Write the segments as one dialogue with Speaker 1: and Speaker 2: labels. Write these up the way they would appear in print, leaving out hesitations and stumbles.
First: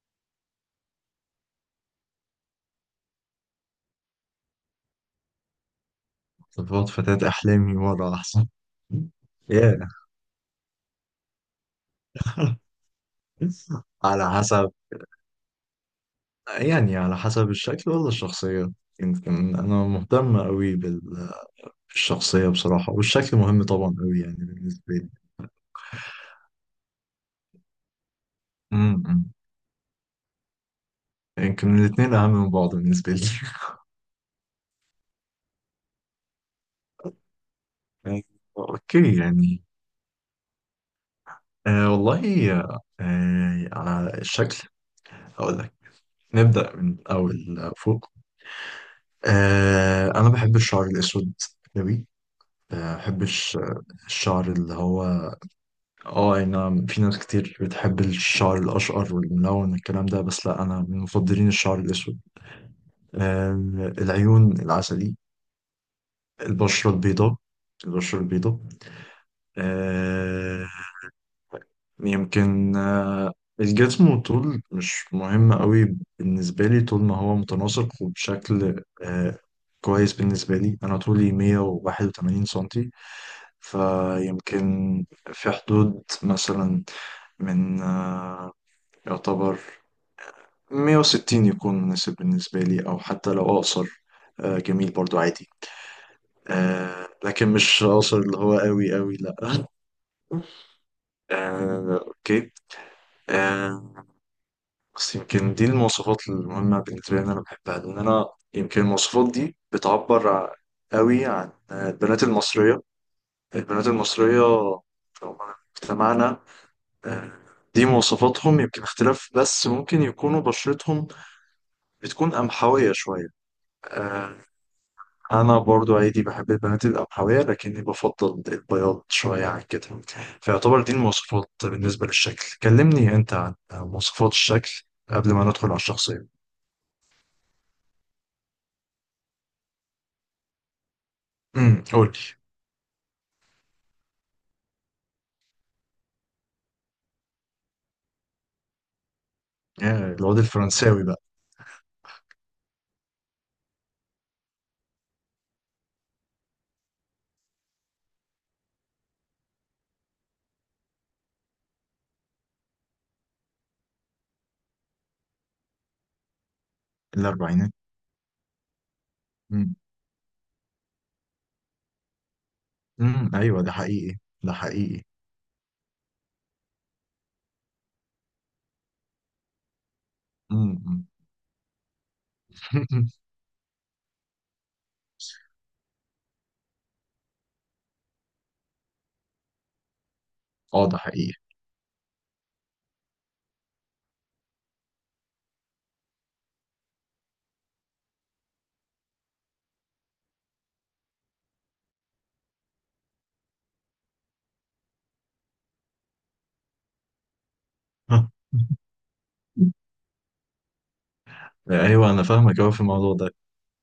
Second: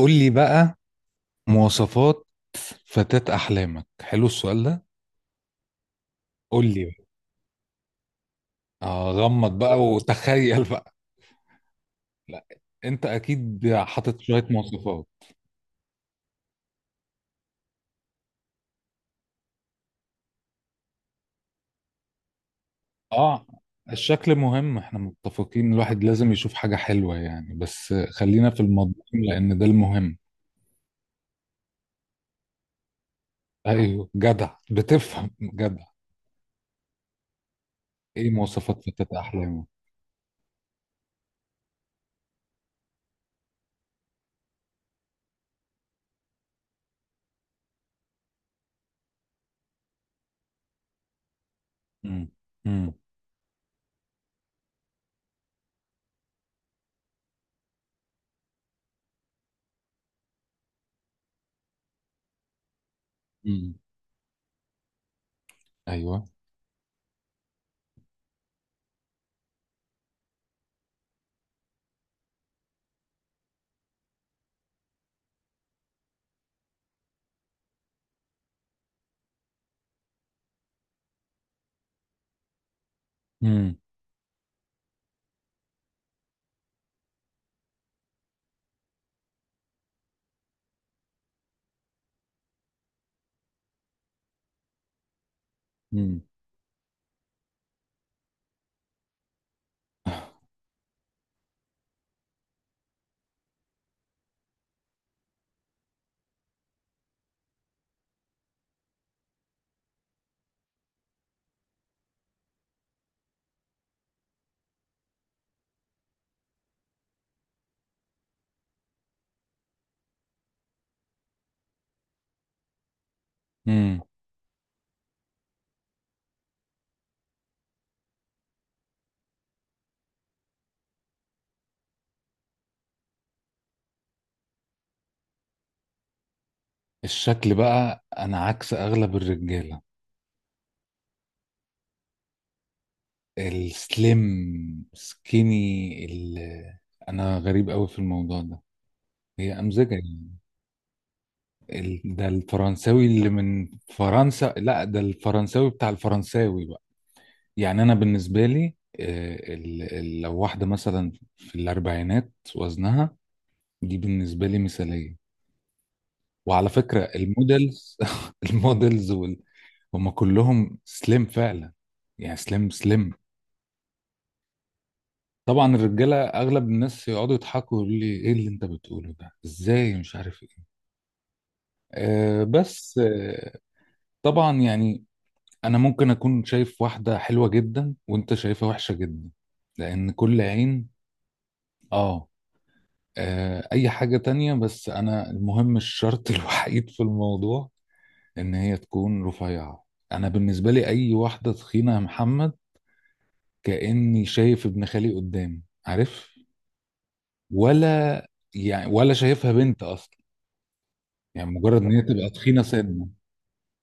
Speaker 1: قول لي بقى مواصفات فتاة أحلامك. حلو السؤال ده، قول لي
Speaker 2: تفوت
Speaker 1: بقى.
Speaker 2: فتاة أحلامي وضع أحسن
Speaker 1: غمض بقى
Speaker 2: يا
Speaker 1: وتخيل بقى. لا، أنت أكيد حاطط
Speaker 2: على
Speaker 1: شوية
Speaker 2: حسب.
Speaker 1: مواصفات.
Speaker 2: يعني على حسب الشكل ولا الشخصية؟ يمكن أنا مهتم أوي بالشخصية بصراحة، والشكل
Speaker 1: آه
Speaker 2: مهم طبعا أوي
Speaker 1: الشكل
Speaker 2: يعني
Speaker 1: مهم،
Speaker 2: بالنسبة
Speaker 1: احنا
Speaker 2: لي.
Speaker 1: متفقين، الواحد لازم يشوف حاجة حلوة يعني، بس خلينا في المضمون
Speaker 2: أمم.
Speaker 1: لأن ده المهم.
Speaker 2: يمكن الاتنين أهم من بعض بالنسبة لي.
Speaker 1: أيوه، جدع بتفهم، جدع. إيه مواصفات
Speaker 2: أوكي
Speaker 1: فتاة
Speaker 2: يعني.
Speaker 1: أحلامك؟
Speaker 2: والله، على الشكل هقول لك. نبدأ من أول فوق. أنا بحب الشعر الأسود أوي،
Speaker 1: مم. مم.
Speaker 2: ما بحبش الشعر اللي هو اه اي نعم، في ناس كتير بتحب الشعر الاشقر والملون والكلام ده، بس لا، انا من مفضلين الشعر الاسود. آه
Speaker 1: مم.
Speaker 2: العيون العسلي،
Speaker 1: أيوه.
Speaker 2: البشرة البيضاء البشرة البيضاء. آه يمكن آه الجسم والطول مش مهم قوي بالنسبة لي، طول ما هو متناسق وبشكل كويس بالنسبة لي. أنا طولي 181 سنتي،
Speaker 1: مم.
Speaker 2: فيمكن في حدود مثلا من آه، يعتبر 160 يكون مناسب بالنسبة لي، أو حتى لو أقصر جميل برضو عادي.
Speaker 1: مم.
Speaker 2: لكن مش أقصر اللي هو قوي قوي، لأ. آه، أوكي آه، بس يمكن دي المواصفات المهمة بالنسبة لي، إن أنا بحبها، لأن أنا يمكن المواصفات دي قوي عن البنات المصرية في مجتمعنا. آه، دي مواصفاتهم، يمكن اختلاف، بس ممكن يكونوا بشرتهم بتكون قمحوية شوية.
Speaker 1: مم.
Speaker 2: آه، أنا برضو عادي بحب البنات القمحوية، لكني بفضل البياض شوية عن كده. فيعتبر دي المواصفات بالنسبة للشكل. كلمني أنت عن مواصفات الشكل قبل ما ندخل على الشخصية.
Speaker 1: الشكل بقى أنا عكس أغلب الرجالة.
Speaker 2: امم، قول لي.
Speaker 1: السليم سكيني، انا غريب قوي في الموضوع ده، هي امزجه يعني.
Speaker 2: الواد الفرنساوي بقى؟
Speaker 1: ده الفرنساوي اللي من فرنسا، لا ده الفرنساوي بتاع الفرنساوي بقى. يعني انا بالنسبه لي، لو واحده مثلا في الاربعينات وزنها، دي بالنسبه لي مثاليه. وعلى فكره
Speaker 2: الأربعينات؟
Speaker 1: المودلز، المودلز
Speaker 2: امم.
Speaker 1: هم كلهم سليم فعلا، يعني سليم سليم.
Speaker 2: أمم، أيوه، ده حقيقي.
Speaker 1: طبعا الرجاله، اغلب الناس يقعدوا يضحكوا يقولوا لي ايه اللي انت بتقوله ده، ازاي، مش عارف ايه.
Speaker 2: امم.
Speaker 1: أه بس أه طبعا يعني انا ممكن اكون شايف واحده حلوه جدا وانت شايفها وحشه جدا، لان كل
Speaker 2: اه،
Speaker 1: عين.
Speaker 2: ده حقيقي.
Speaker 1: اه. اي حاجه تانية، بس انا المهم الشرط الوحيد في الموضوع ان هي تكون رفيعه. انا بالنسبه لي اي واحده تخينه يا محمد كاني شايف ابن خالي قدامي، عارف، ولا يعني ولا شايفها بنت اصلا. يعني مجرد ان هي
Speaker 2: ايوه، انا
Speaker 1: تبقى
Speaker 2: فاهمك
Speaker 1: تخينه
Speaker 2: قوي في
Speaker 1: سنه.
Speaker 2: الموضوع ده.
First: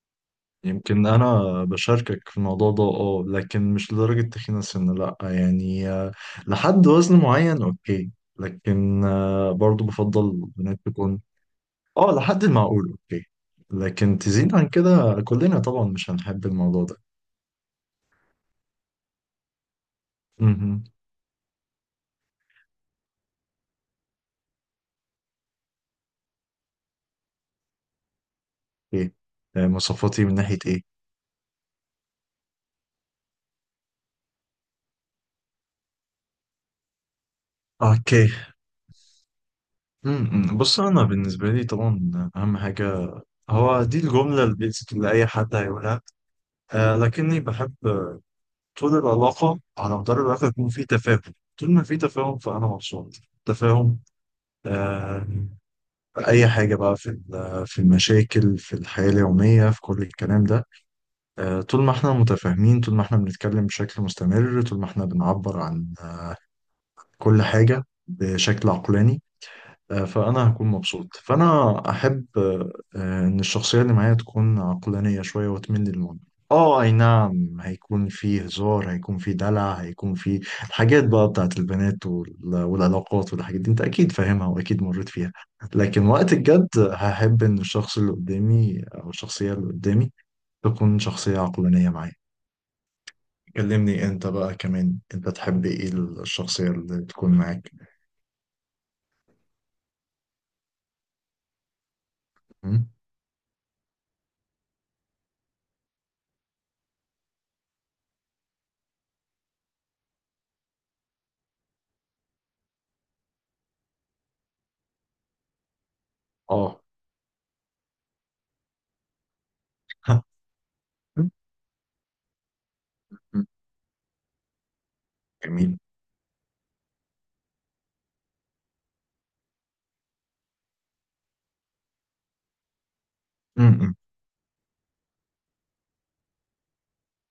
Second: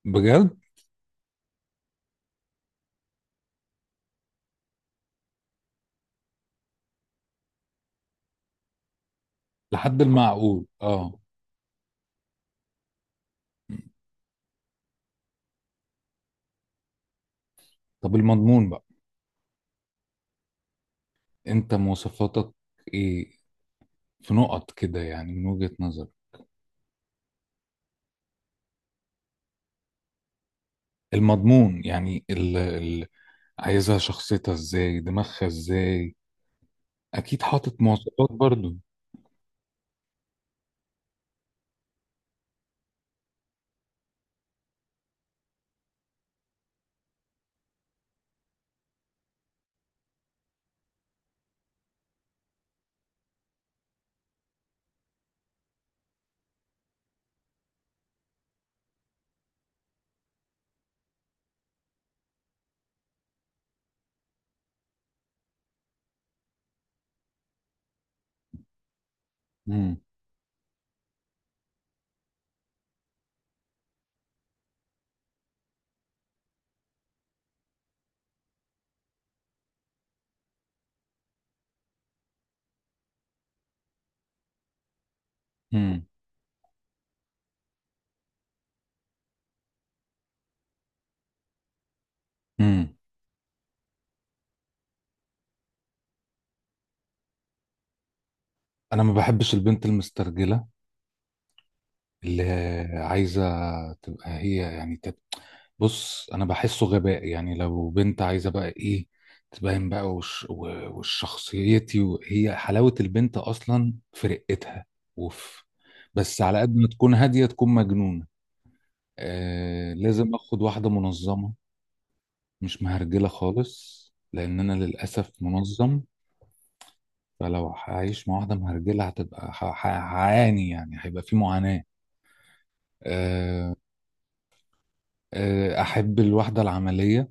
Speaker 1: بجد.
Speaker 2: يمكن انا بشاركك في الموضوع ده، اه، لكن مش لدرجة تخين سن، لا يعني، لحد وزن معين، اوكي. لكن برضو
Speaker 1: لحد
Speaker 2: بفضل
Speaker 1: المعقول
Speaker 2: بنات
Speaker 1: اه.
Speaker 2: تكون، اه، لحد المعقول، اوكي. لكن تزيد عن كده كلنا طبعا مش هنحب الموضوع ده.
Speaker 1: طب المضمون بقى،
Speaker 2: امم.
Speaker 1: انت مواصفاتك ايه؟ في نقط كده يعني من وجهة نظرك.
Speaker 2: اوكي. مواصفاتي من ناحية ايه؟
Speaker 1: المضمون يعني ال عايزها شخصيتها ازاي، دماغها ازاي، اكيد حاطط
Speaker 2: اوكي.
Speaker 1: مواصفات برضو.
Speaker 2: امم، بص، انا بالنسبة لي طبعا اهم حاجة هو دي الجملة البيزك اللي اي حد هيقولها. لكني بحب طول العلاقة، على مدار العلاقة، يكون في تفاهم. طول ما في تفاهم فأنا مبسوط. تفاهم آه في أي حاجة بقى، في المشاكل، في الحياة اليومية، في كل الكلام ده. طول ما احنا متفاهمين، طول ما احنا بنتكلم بشكل مستمر، طول ما احنا بنعبر عن كل حاجة بشكل عقلاني،
Speaker 1: امم.
Speaker 2: فأنا هكون مبسوط. فأنا أحب إن الشخصية اللي معايا تكون عقلانية شوية وتميل للمنطق. أي نعم، هيكون فيه هزار، هيكون فيه دلع، هيكون فيه الحاجات بقى بتاعت البنات والعلاقات والحاجات دي، أنت أكيد فاهمها وأكيد مريت فيها.
Speaker 1: امم.
Speaker 2: لكن وقت الجد هحب إن الشخص اللي قدامي أو الشخصية اللي قدامي تكون شخصية عقلانية معايا.
Speaker 1: امم.
Speaker 2: كلمني أنت بقى كمان، أنت تحب إيه الشخصية اللي تكون معاك؟
Speaker 1: انا ما بحبش البنت المسترجله اللي
Speaker 2: م?
Speaker 1: عايزة تبقى هي يعني بص، أنا بحسه غباء يعني. لو بنت عايزة بقى إيه تبين بقى وشخصيتي، وهي حلاوة البنت أصلا في رقتها. أوف. بس على قد
Speaker 2: آه.
Speaker 1: ما تكون هادية تكون مجنونة. لازم أخد واحدة منظمة، مش مهرجلة خالص، لأن أنا للأسف منظم، فلو هعيش مع واحدة مهرجلة هعاني، يعني هيبقى في معاناة. آه،
Speaker 2: جميل،
Speaker 1: احب الوحدة العملية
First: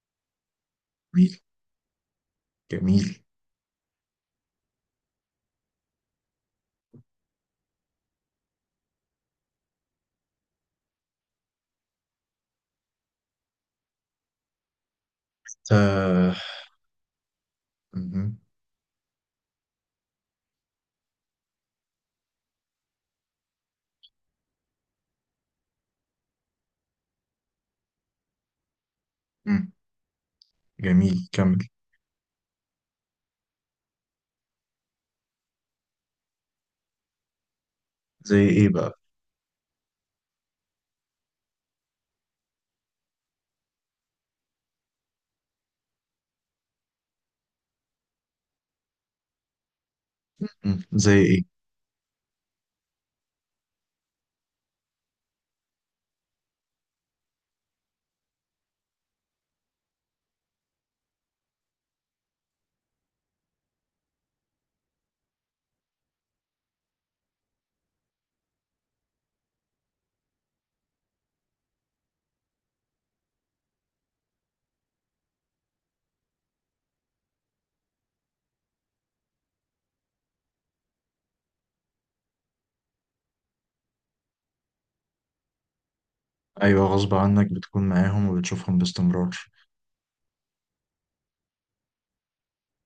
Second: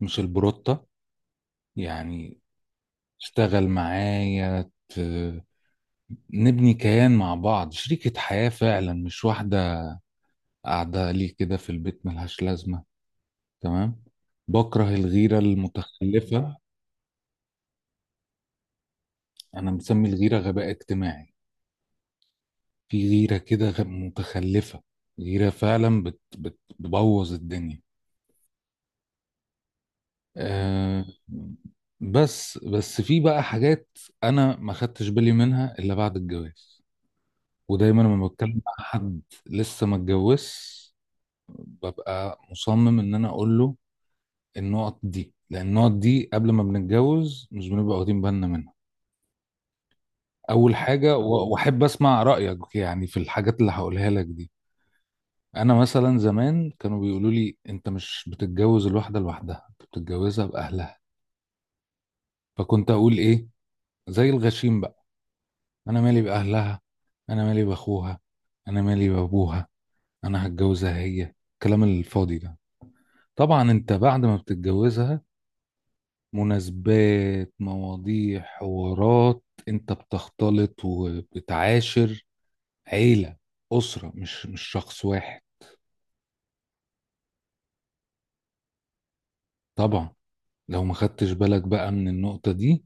Speaker 1: مش البروتة،
Speaker 2: جميل،
Speaker 1: يعني
Speaker 2: جميل.
Speaker 1: اشتغل معايا، نبني كيان مع بعض، شريكة حياة فعلا، مش واحدة قاعدة لي كده في البيت ملهاش لازمة. تمام. بكره الغيرة
Speaker 2: آه،
Speaker 1: المتخلفة.
Speaker 2: مهم.
Speaker 1: انا مسمي الغيرة غباء اجتماعي. في غيرة كده متخلفة، غيرة فعلا بت بت بتبوظ الدنيا.
Speaker 2: مم.
Speaker 1: أه.
Speaker 2: جميل، كمل.
Speaker 1: بس في بقى حاجات انا ما خدتش بالي منها الا بعد الجواز، ودايما لما
Speaker 2: زي
Speaker 1: بتكلم
Speaker 2: ايه
Speaker 1: مع
Speaker 2: بقى؟
Speaker 1: حد لسه ما اتجوزش ببقى مصمم ان انا اقول له النقط دي، لان النقط دي قبل ما بنتجوز مش بنبقى واخدين بالنا منها. اول
Speaker 2: مم. زي
Speaker 1: حاجه،
Speaker 2: ايه؟
Speaker 1: واحب اسمع رايك يعني في الحاجات اللي هقولها لك دي. انا مثلا زمان كانوا بيقولوا لي انت مش بتتجوز الواحده لوحدها، انت بتتجوزها باهلها، فكنت اقول ايه، زي الغشيم بقى، انا مالي باهلها، انا مالي باخوها، انا مالي بابوها، انا هتجوزها هي، الكلام الفاضي ده. طبعا انت بعد ما بتتجوزها مناسبات، مواضيع، حوارات، انت بتختلط وبتعاشر عيلة، أسرة، مش شخص واحد.
Speaker 2: ايوه، غصب عنك بتكون معاهم وبتشوفهم باستمرار.
Speaker 1: طبعا لو ما خدتش بالك بقى من النقطة دي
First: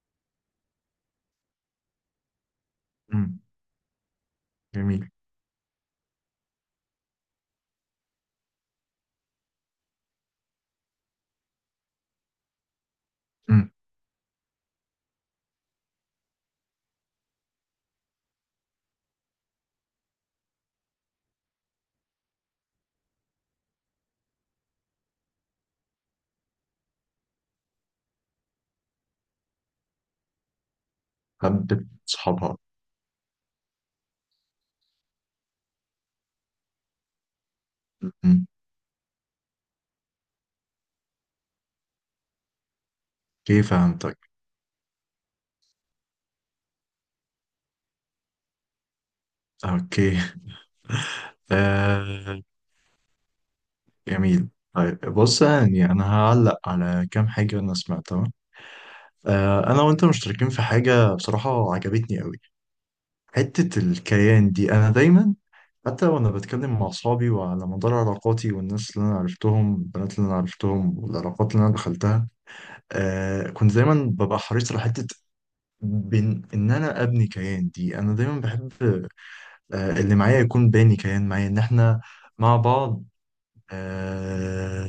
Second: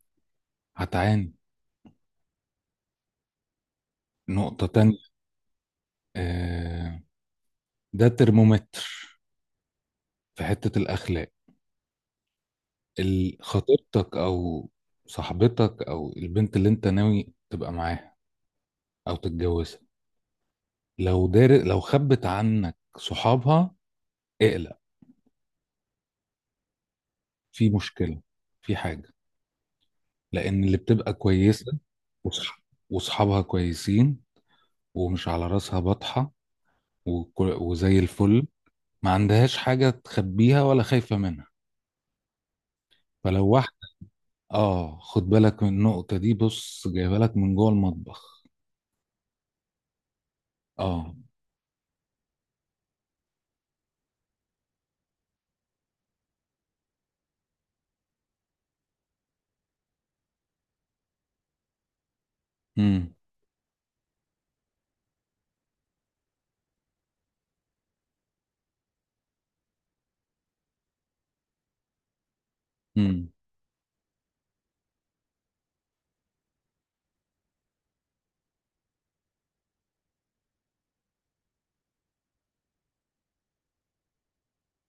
Speaker 1: هتعاني.
Speaker 2: مم.
Speaker 1: نقطة تانية.
Speaker 2: جميل.
Speaker 1: آه، ده ترمومتر في حتة الأخلاق.
Speaker 2: مم.
Speaker 1: خطيبتك أو صاحبتك أو البنت اللي انت ناوي تبقى معاها أو تتجوزها، لو دار، لو خبت عنك صحابها اقلق، في مشكلة، في حاجة، لأن اللي بتبقى كويسة
Speaker 2: حبة صحابها.
Speaker 1: وصح- وصحابها كويسين ومش على راسها بطحة وزي
Speaker 2: مم.
Speaker 1: الفل، ما عندهاش حاجة تخبيها ولا خايفة منها. فلو
Speaker 2: اوكي
Speaker 1: واحد
Speaker 2: فهمتك.
Speaker 1: اه، خد بالك من النقطة دي، بص جايبها لك من جوه المطبخ.
Speaker 2: اوكي.
Speaker 1: اه.
Speaker 2: آه، جميل، طيب بص، يعني انا هعلق على كام حاجة انا سمعتها. آه، انا وانت مشتركين في حاجة بصراحة عجبتني قوي.
Speaker 1: امم.
Speaker 2: حتة الكيان دي، انا دايما حتى وانا بتكلم مع اصحابي، وعلى مدار علاقاتي والناس اللي انا عرفتهم، البنات اللي انا عرفتهم والعلاقات اللي انا دخلتها،
Speaker 1: امم.
Speaker 2: كنت دايما ببقى حريص على حته بين ان انا ابني كيان. دي انا دايما بحب اللي معايا يكون باني كيان معايا، ان احنا مع بعض، آه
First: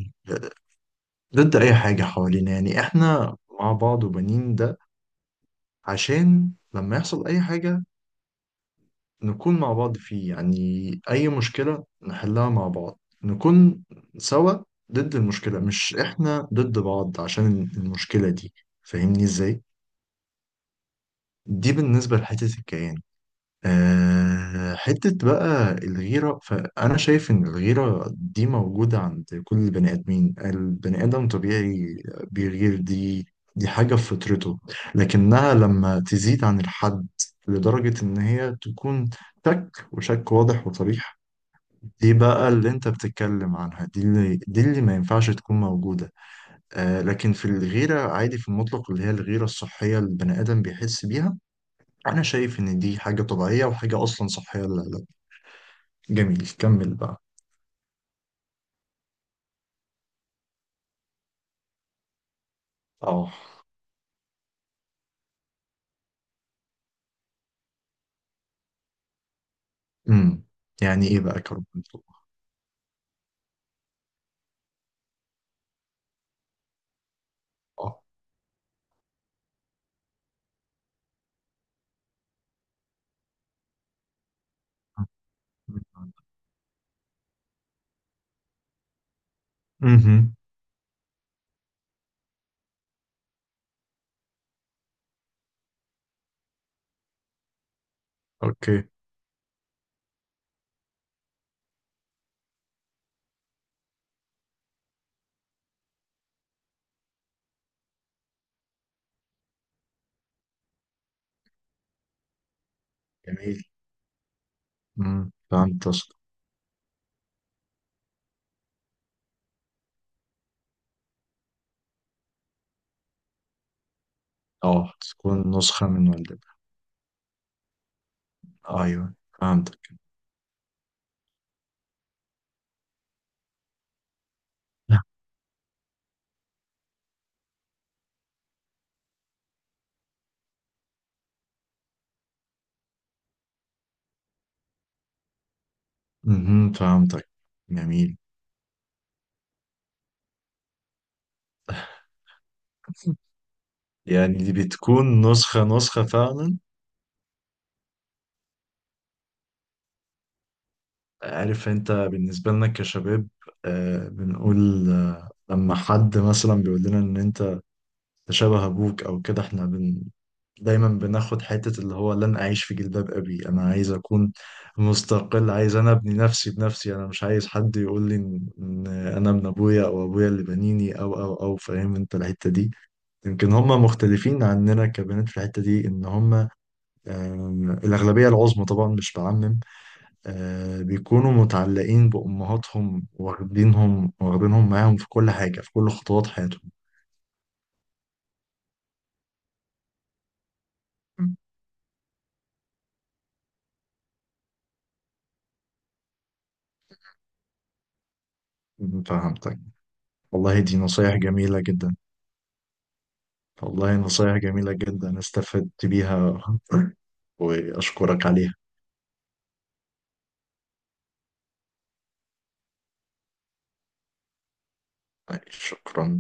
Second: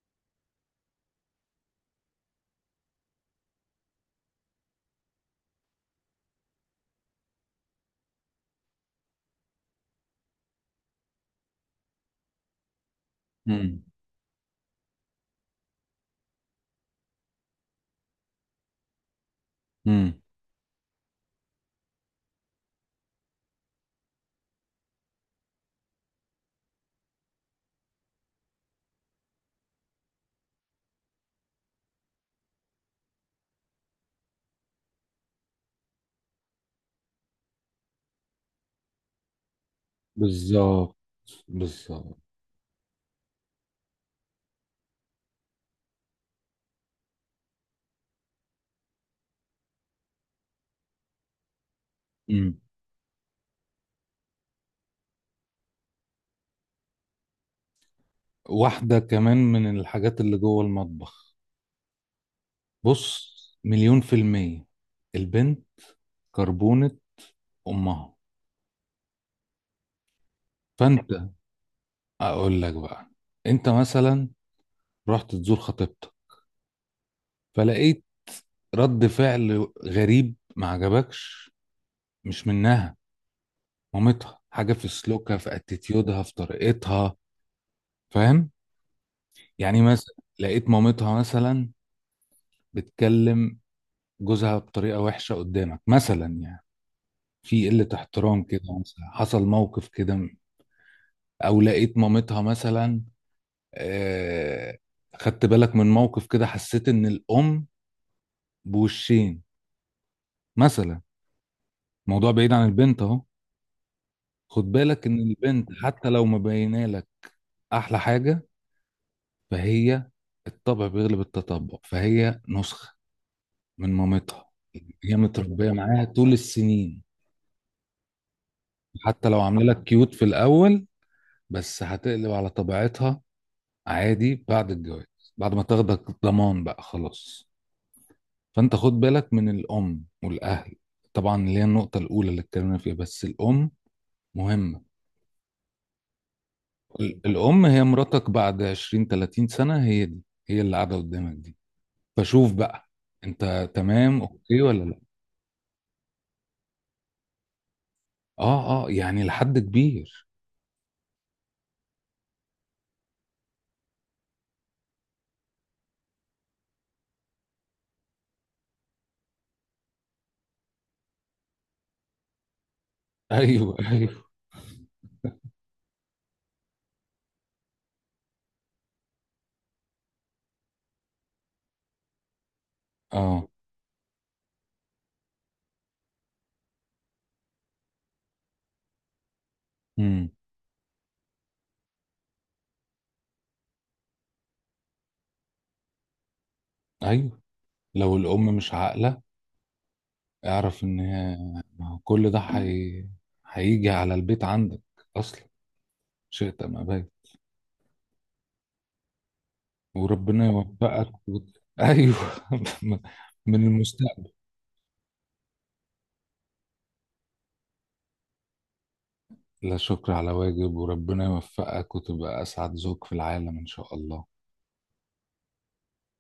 Speaker 2: ضد اي حاجه حوالينا. يعني احنا مع بعض، وبنين ده عشان لما يحصل اي حاجه نكون مع بعض فيه. يعني أي مشكلة نحلها مع بعض،
Speaker 1: امم.
Speaker 2: نكون سوا ضد المشكلة، مش إحنا ضد بعض عشان المشكلة دي. فاهمني إزاي؟
Speaker 1: امم.
Speaker 2: دي بالنسبة لحتة الكيان. أه، حتة بقى الغيرة، فأنا شايف إن الغيرة دي موجودة عند كل البني آدمين، البني آدم طبيعي بيغير، دي حاجة في فطرته. لكنها لما تزيد عن الحد لدرجة إن هي تكون شك، وشك واضح
Speaker 1: بالظبط،
Speaker 2: وصريح، دي
Speaker 1: بالظبط.
Speaker 2: بقى اللي انت بتتكلم عنها، دي اللي ما ينفعش تكون موجودة. لكن في الغيرة عادي في المطلق، اللي هي الغيرة الصحية اللي البني آدم بيحس بيها، أنا شايف
Speaker 1: امم.
Speaker 2: إن دي حاجة طبيعية، وحاجة أصلا صحية. لا، لا. جميل، كمل بقى.
Speaker 1: واحدة كمان من الحاجات اللي جوه المطبخ،
Speaker 2: اه.
Speaker 1: بص، مليون في المية البنت كربونة امها.
Speaker 2: امم.
Speaker 1: فانت،
Speaker 2: يعني إيه بقى كرب التوبة؟
Speaker 1: اقول لك بقى، انت مثلا رحت تزور خطيبتك
Speaker 2: اه.
Speaker 1: فلقيت رد فعل غريب ما عجبكش، مش منها، مامتها، حاجه في سلوكها في اتيتيودها في طريقتها، فاهم؟ يعني مثلا
Speaker 2: امم.
Speaker 1: لقيت مامتها مثلا بتكلم جوزها بطريقه وحشه قدامك مثلا يعني، في قله احترام كده
Speaker 2: أوكي.
Speaker 1: مثلا، حصل موقف كده. او لقيت مامتها مثلا، آه، خدت بالك من موقف كده، حسيت ان الام بوشين مثلا، موضوع بعيد عن البنت اهو.
Speaker 2: جميل.
Speaker 1: خد بالك ان
Speaker 2: امم،
Speaker 1: البنت
Speaker 2: فهمت
Speaker 1: حتى
Speaker 2: قصدك.
Speaker 1: لو مبينه لك احلى حاجه، فهي، الطبع بيغلب التطبع، فهي نسخه من مامتها،
Speaker 2: اه،
Speaker 1: هي
Speaker 2: تكون
Speaker 1: متربيه
Speaker 2: نسخة
Speaker 1: معاها
Speaker 2: من
Speaker 1: طول
Speaker 2: والدتك.
Speaker 1: السنين،
Speaker 2: أيوه.
Speaker 1: حتى لو عامله لك
Speaker 2: فهمتك.
Speaker 1: كيوت في الاول بس هتقلب على طبيعتها عادي بعد الجواز، بعد ما تاخدك ضمان بقى خلاص. فانت خد بالك من الام والاهل، طبعا اللي هي النقطه الاولى اللي اتكلمنا فيها، بس الام مهمه.
Speaker 2: امم، فهمتك.
Speaker 1: الأم هي
Speaker 2: جميل.
Speaker 1: مراتك بعد 20 30 سنة، هي دي هي اللي قاعدة قدامك دي، فشوف بقى أنت تمام
Speaker 2: يعني دي
Speaker 1: أوكي ولا لأ.
Speaker 2: بتكون نسخة فعلا.
Speaker 1: أه أه، يعني لحد كبير.
Speaker 2: عارف انت بالنسبة لنا كشباب، بنقول لما حد مثلا بيقول لنا ان انت تشابه ابوك او كده، احنا بن دايما بناخد حتة اللي هو لن اعيش في جلباب ابي، انا
Speaker 1: أيوه
Speaker 2: عايز
Speaker 1: أيوه.
Speaker 2: اكون مستقل، عايز انا ابني نفسي بنفسي، انا مش عايز حد يقول لي إن انا ابن ابويا، او ابويا اللي بنيني، او فاهم انت الحتة دي.
Speaker 1: أه.
Speaker 2: يمكن هم مختلفين عننا كبنات في الحتة دي، ان هم الاغلبية العظمى طبعا مش بعمم،
Speaker 1: امم.
Speaker 2: بيكونوا متعلقين بأمهاتهم، واخدينهم معاهم في كل حاجة، في كل خطوات حياتهم.
Speaker 1: أيوه. لو الأم مش عاقلة اعرف إن هي، ما هو كل ده هيجي على البيت عندك أصلا، شئت أم أبيت.
Speaker 2: م، فهمتك.
Speaker 1: وربنا
Speaker 2: والله دي
Speaker 1: يوفقك
Speaker 2: نصايح جميلة جدا.
Speaker 1: أيوه. من
Speaker 2: والله
Speaker 1: المستقبل.
Speaker 2: نصايح جميلة جدا، استفدت بيها. وأشكرك عليها.
Speaker 1: لا شكر على واجب، وربنا يوفقك وتبقى أسعد زوج في العالم إن شاء الله.
Speaker 2: شكرا.